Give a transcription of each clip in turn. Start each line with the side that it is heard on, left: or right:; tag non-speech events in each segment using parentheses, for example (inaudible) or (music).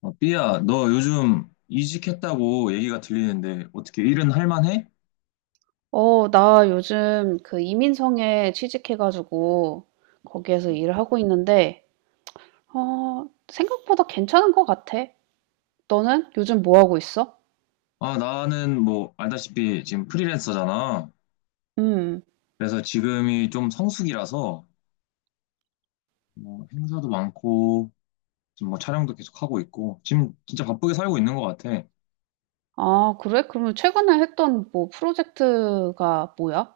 left: 어, 삐야, 너 요즘 이직했다고 얘기가 들리는데 어떻게 일은 할 만해?
right: 어, 나 요즘 그 이민성에 취직해 가지고 거기에서 일을 하고 있는데 어, 생각보다 괜찮은 것 같아. 너는 요즘 뭐 하고 있어?
left: 아, 나는 뭐 알다시피 지금 프리랜서잖아.
right: 음.
left: 그래서 지금이 좀 성수기라서 뭐 행사도 많고 지금 뭐 촬영도 계속 하고 있고 지금 진짜 바쁘게 살고 있는 것 같아.
right: 아, 그래? 그러면 최근에 했던 뭐 프로젝트가 뭐야?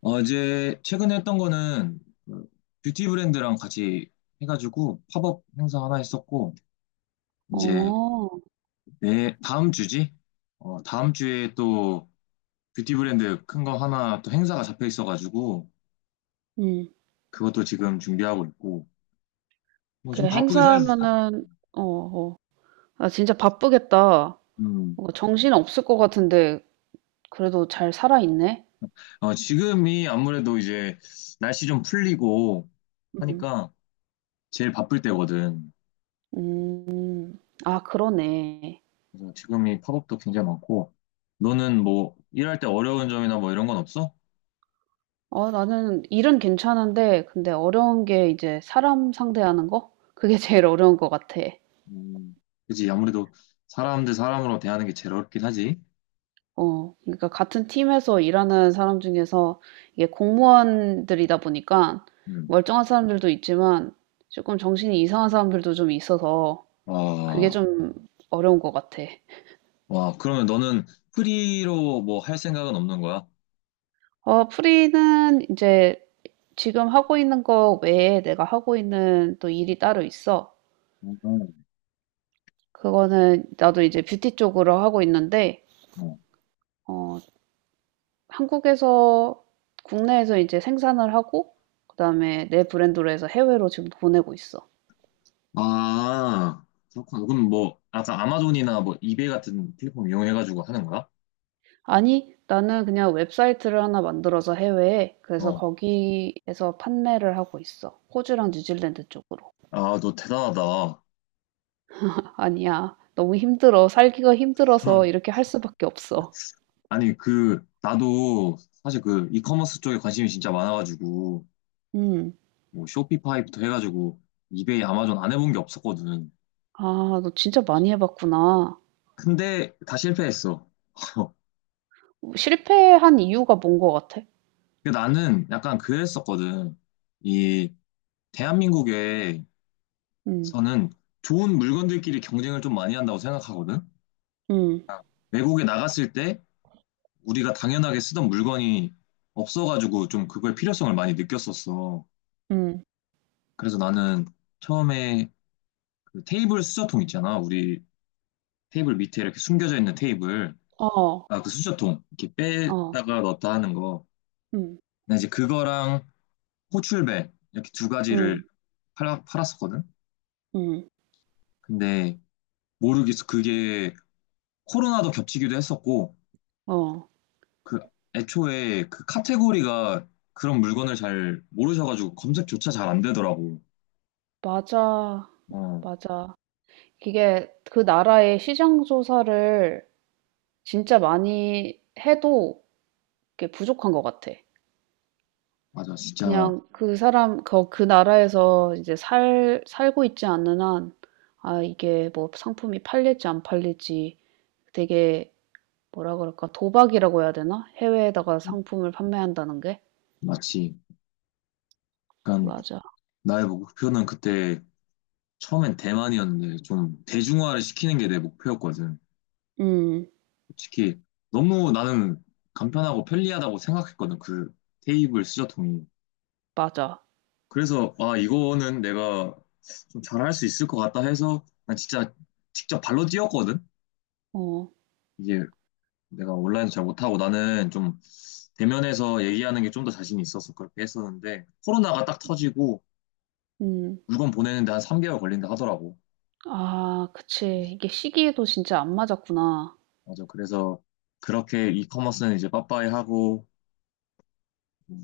left: 어제 최근에 했던 거는 그 뷰티 브랜드랑 같이 해가지고 팝업 행사 하나 했었고 이제
right: 어.
left: 내 다음 주지? 어, 다음 주에 또 뷰티 브랜드 큰 거 하나 또 행사가 잡혀 있어가지고
right: 음.
left: 그것도 지금 준비하고 있고 뭐
right: 그
left: 좀 바쁘게 살 네.
right: 행사면은, 어, 어, 아, 진짜 바쁘겠다.
left: 음.
right: 뭔가 정신 없을 것 같은데 그래도 잘 살아 있네.
left: 어, 지금이 아무래도 이제 날씨 좀 풀리고
right: 음.
left: 하니까 제일 바쁠 때거든.
right: 음. 아, 그러네.
left: 그래서 지금이 팝업도 굉장히 많고 너는 뭐 일할 때 어려운 점이나 뭐 이런 건 없어?
right: 어, 나는 일은 괜찮은데 근데 어려운 게 이제 사람 상대하는 거? 그게 (laughs) 제일 어려운 것 같아.
left: 음. 그지 아무래도 사람으로 대하는 게 제일 어렵긴 하지.
right: 어. 그러니까 같은 팀에서 일하는 사람 중에서 이게 공무원들이다 보니까
left: 음.
right: 멀쩡한 사람들도 있지만 조금 정신이 이상한 사람들도 좀 있어서 그게
left: 와,
right: 좀 어려운 것 같아.
left: 와, 그러면 너는 프리로 뭐 할 생각은 없는 거야?
right: 어, 프리는 이제 지금 하고 있는 거 외에 내가 하고 있는 또 일이 따로 있어. 그거는 나도 이제 뷰티 쪽으로 하고 있는데
left: 음.
right: 어, 한국에서 국내에서 이제 생산을 하고 그다음에 내 브랜드로 해서 해외로 지금 보내고 있어.
left: 아, 그렇구나. 그럼 뭐, 아까 아마존이나 뭐, 이베이 같은 플랫폼 이용해가지고 하는 거야?
right: 아니, 나는 그냥 웹사이트를 하나 만들어서 해외에, 그래서
left: 어.
right: 거기에서 판매를 하고 있어. 호주랑 뉴질랜드 쪽으로.
left: 아, 너 대단하다.
right: (laughs) 아니야. 너무 힘들어. 살기가 힘들어서
left: (laughs)
right: 이렇게 할 수밖에 없어.
left: 아니, 그, 나도 사실 그, 이커머스 쪽에 관심이 진짜 많아가지고,
right: 음.
left: 뭐, 쇼피파이부터 해가지고, 이베이, 아마존 안 해본 게 없었거든.
right: 아, 너 진짜 많이 해봤구나.
left: 근데 다 실패했어. (laughs)
right: 실패한 이유가 뭔 것 같아?
left: 근데 나는 약간 그랬었거든. 이, 대한민국에서는
right: 음.
left: 좋은 물건들끼리 경쟁을 좀 많이 한다고 생각하거든?
right: 음.
left: 외국에 나갔을 때, 우리가 당연하게 쓰던 물건이 없어가지고 좀 그거의 필요성을 많이 느꼈었어.
right: 음.
left: 그래서 나는 처음에 그 테이블 수저통 있잖아. 우리 테이블 밑에 이렇게 숨겨져 있는 테이블.
right: 어.
left: 아, 그 수저통. 이렇게
right: 어.
left: 빼다가 넣었다 하는 거.
right: 음.
left: 나 이제 그거랑 호출벨 이렇게 두 가지를
right: 음.
left: 팔았었거든.
right: 음.
left: 근데 모르겠어. 그게 코로나도 겹치기도 했었고,
right: 어.
left: 그 애초에 그 카테고리가 그런 물건을 잘 모르셔가지고 검색조차 잘 안 되더라고.
right: 맞아.
left: 어.
right: 맞아. 이게 그 나라의 시장 조사를 진짜 많이 해도 그게 부족한 것 같아.
left: 맞아, 진짜
right: 그냥 그 사람 그 나라에서 이제 살 살고 있지 않는 한, 아, 이게 뭐 상품이 팔릴지 안 팔릴지 되게, 뭐라 그럴까? 도박이라고 해야 되나? 해외에다가 상품을 판매한다는 게?
left: 마치 약간
right: 맞아.
left: 나의 목표는 그때 처음엔 대만이었는데 좀 대중화를 시키는 게 내 목표였거든.
right: 음.
left: 솔직히 너무 나는 간편하고 편리하다고 생각했거든. 그 테이블 수저통이.
right: 맞아.
left: 그래서 아 이거는 내가 좀 잘할 수 있을 것 같다 해서 난 진짜 직접 발로 뛰었거든.
right: 어.
left: 이게 내가 온라인 잘 못하고 나는 좀 대면에서 얘기하는 게 좀 더 자신이 있어서 그렇게 했었는데 코로나가 딱 터지고
right: 음.
left: 물건 보내는데 한 3개월 걸린다 하더라고.
right: 아, 그치. 이게 시기에도 진짜 안 맞았구나.
left: 맞아. 그래서 그렇게 이커머스는 이제 빠빠이 하고 뭐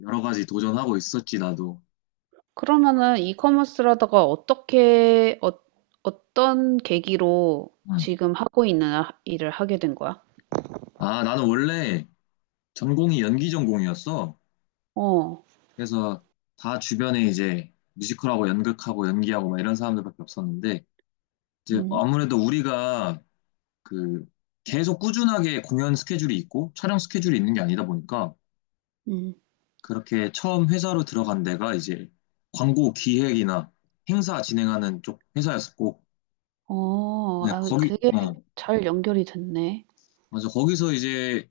left: 여러 가지 도전하고 있었지 나도.
right: 그러면은 이커머스라다가 어떻게, 어, 어떤 계기로
left: 응.
right: 지금 하고 있는 일을 하게 된 거야?
left: 아 나는 원래 전공이 연기 전공이었어.
right: 어.
left: 그래서 다 주변에 이제 뮤지컬하고 연극하고 연기하고 막 이런 사람들밖에 없었는데 이제
right: 음.
left: 아무래도 우리가 그 계속 꾸준하게 공연 스케줄이 있고 촬영 스케줄이 있는 게 아니다 보니까
right: 음.
left: 그렇게 처음 회사로 들어간 데가 이제 광고 기획이나 행사 진행하는 쪽 회사였었고
right: 어.
left: 네,
right: 아,
left: 거기,
right: 되게
left: 어,
right: 잘 연결이 됐네.
left: 맞아. 거기서 이제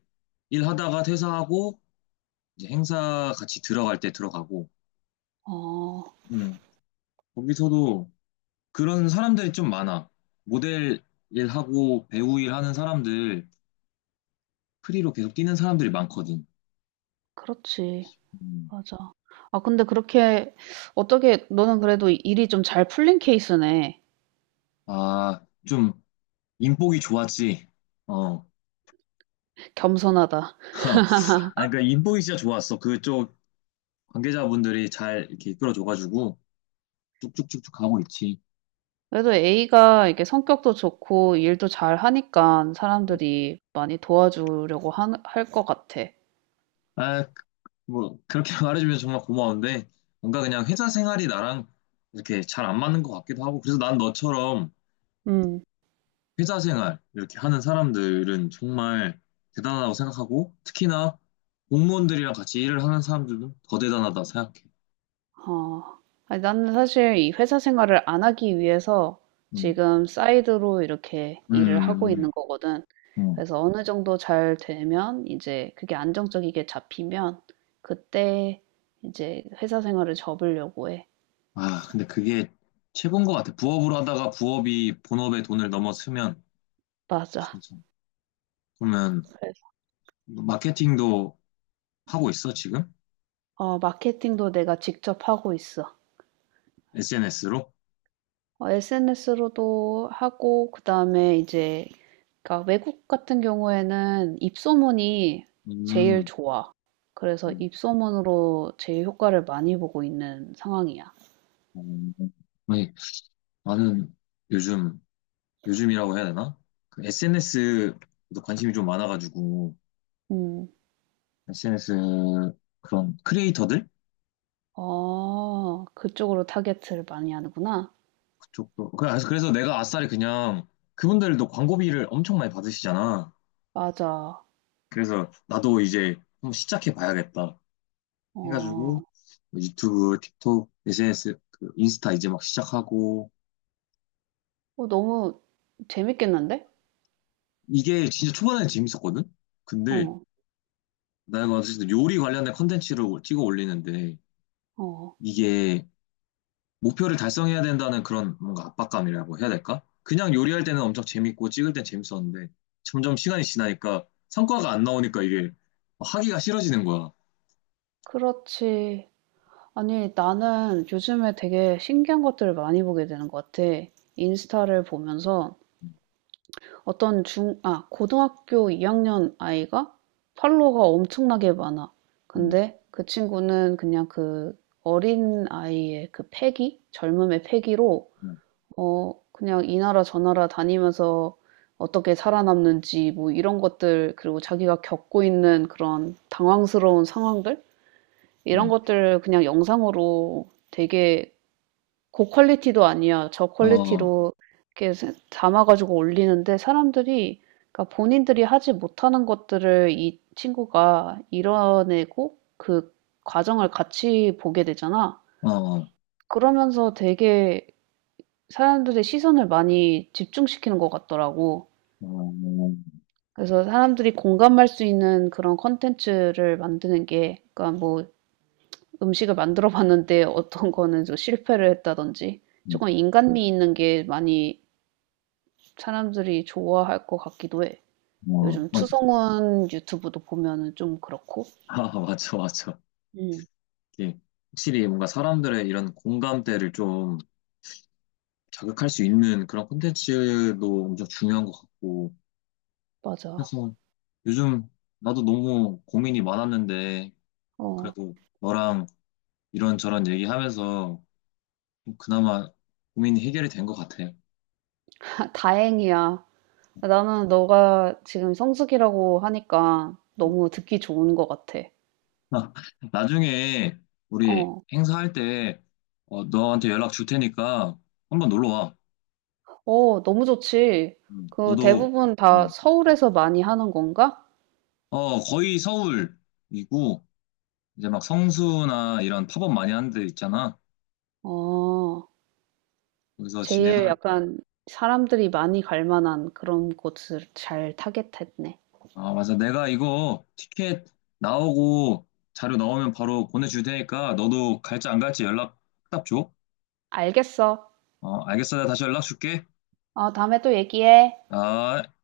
left: 일하다가 퇴사하고 이제 행사 같이 들어갈 때 들어가고.
right: 어.
left: 음. 거기서도 그런 사람들이 좀 많아. 모델 일하고 배우 일하는 사람들, 프리로 계속 뛰는 사람들이 많거든.
right: 그렇지.
left: 음.
right: 맞아. 아, 근데 그렇게 어떻게 너는 그래도 일이 좀 잘 풀린 케이스네.
left: 아, 좀 인복이 좋았지. 어.
right: 겸손하다.
left: (laughs) 아니 그러니까 인복이 진짜 좋았어. 그쪽 관계자분들이 잘 이렇게 이끌어줘가지고 쭉쭉쭉쭉 가고 있지.
right: 그래도 A가 이게 성격도 좋고 일도 잘 하니까 사람들이 많이 도와주려고 할 것 같아.
left: 아, 뭐 그렇게 (laughs) 말해주면 정말 고마운데 뭔가 그냥 회사 생활이 나랑 이렇게 잘 안 맞는 것 같기도 하고 그래서 난 너처럼
right: 음.
left: 회사 생활 이렇게 하는 사람들은 정말 대단하다고 생각하고 특히나 공무원들이랑 같이 일을 하는 사람들은 더 대단하다 생각해.
right: 어, 아니, 나는 사실 이 회사 생활을 안 하기 위해서
left: 음,
right: 지금 사이드로 이렇게 일을 하고
left: 음, 음.
right: 있는 거거든.
left: 음. 음.
right: 그래서 어느 정도 잘 되면 이제 그게 안정적이게 잡히면 그때 이제 회사 생활을 접으려고 해.
left: 아, 근데 그게 최고인 것 같아. 부업으로 하다가 부업이 본업에 돈을 넘어서면
right: 맞아.
left: 진짜. 그러면
right: 그래서,
left: 마케팅도 하고 있어 지금?
right: 어, 마케팅도 내가 직접 하고 있어.
left: SNS로?
right: 어, SNS로도 하고 그다음에 이제, 그러니까 외국 같은 경우에는 입소문이 제일
left: 음.
right: 좋아. 그래서 입소문으로 제일 효과를 많이 보고 있는 상황이야.
left: 어, 아니, 나는 요즘, 요즘이라고 해야 되나? 그 SNS도 관심이 좀 많아가지고,
right: 음.
left: SNS 그런 크리에이터들?
right: 아, 그쪽으로 타겟을 많이 하는구나.
left: 그쪽도. 그래서 내가 아싸리 그냥 그분들도 광고비를 엄청 많이 받으시잖아.
right: 맞아.
left: 그래서 나도 이제 한번 시작해 봐야겠다. 해가지고
right: 어.
left: 뭐 유튜브, 틱톡, SNS, 그 인스타 이제 막 시작하고,
right: 어, 너무 재밌겠는데?
left: 이게 진짜 초반에 재밌었거든? 근데
right: 어.
left: 내가 어쨌든 요리 관련된 컨텐츠를 찍어 올리는데,
right: 어.
left: 이게 목표를 달성해야 된다는 그런 뭔가 압박감이라고 해야 될까? 그냥 요리할 때는 엄청 재밌고 찍을 땐 재밌었는데 점점 시간이 지나니까 성과가 안 나오니까 이게 하기가 싫어지는 거야.
right: 그렇지. 아니, 나는 요즘에 되게 신기한 것들을 많이 보게 되는 것 같아. 인스타를 보면서 어떤 중, 아, 고등학교 2학년 아이가 팔로워가 엄청나게 많아.
left: 음,
right: 근데 그 친구는 그냥 그 어린 아이의 그 패기? 젊음의 패기로,
left: 음,
right: 어, 그냥 이 나라 저 나라 다니면서 어떻게 살아남는지 뭐 이런 것들, 그리고 자기가 겪고 있는 그런 당황스러운 상황들? 이런
left: 음.
right: 것들을 그냥 영상으로 되게, 고 퀄리티도 아니야. 저
left: 어,
right: 퀄리티로 이렇게 담아 가지고 올리는데 사람들이, 그러니까 본인들이 하지 못하는 것들을 이 친구가 이뤄내고 그 과정을 같이 보게 되잖아.
left: 어, 어,
right: 그러면서 되게 사람들의 시선을 많이 집중시키는 것 같더라고. 그래서 사람들이 공감할 수 있는 그런 컨텐츠를 만드는 게, 그러니까 뭐, 음식을 만들어 봤는데 어떤 거는 좀 실패를 했다든지
left: 음,
right: 조금 인간미 있는 게 많이 사람들이 좋아할 것 같기도 해.
left: 어,
right: 요즘
left: 맞아.
right: 추성훈 유튜브도 보면은 좀 그렇고.
left: 아, 맞아, 맞아.
right: 음.
left: 이게 확실히 뭔가 사람들의 이런 공감대를 좀 자극할 수 있는 그런 콘텐츠도 엄청 중요한 것 같고.
right: 맞아.
left: 그래서 요즘 나도 너무 고민이 많았는데
right: 어.
left: 그래도 너랑 이런저런 얘기하면서 그나마 고민이 해결이 된 것 같아요.
right: 다 다행이야. 나는 너가 지금 성수기라고 하니까 너무
left: (laughs)
right: 듣기 좋은 것 같아.
left: 아, 나중에 우리
right: 어.
left: 행사할 때 어, 너한테 연락 줄 테니까 한번 놀러 와.
right: 어, 너무 좋지. 그
left: 너도
right: 대부분
left: 음,
right: 다 서울에서 많이 하는 건가?
left: 어, 거의 서울이고 이제 막 성수나 이런 팝업 많이 하는 데 있잖아.
right: 어.
left: 거기서
right: 제일
left: 진행할.
right: 약간 사람들이 많이 갈 만한 그런 곳을 잘 타겟했네.
left: 아, 맞아. 내가 이거 티켓 나오고 자료 나오면 바로 보내줄 테니까 너도 갈지 안 갈지 연락 딱 줘.
right: 알겠어.
left: 어, 알겠어. 내가 다시 연락 줄게.
right: 어, 다음에 또 얘기해.
left: 아.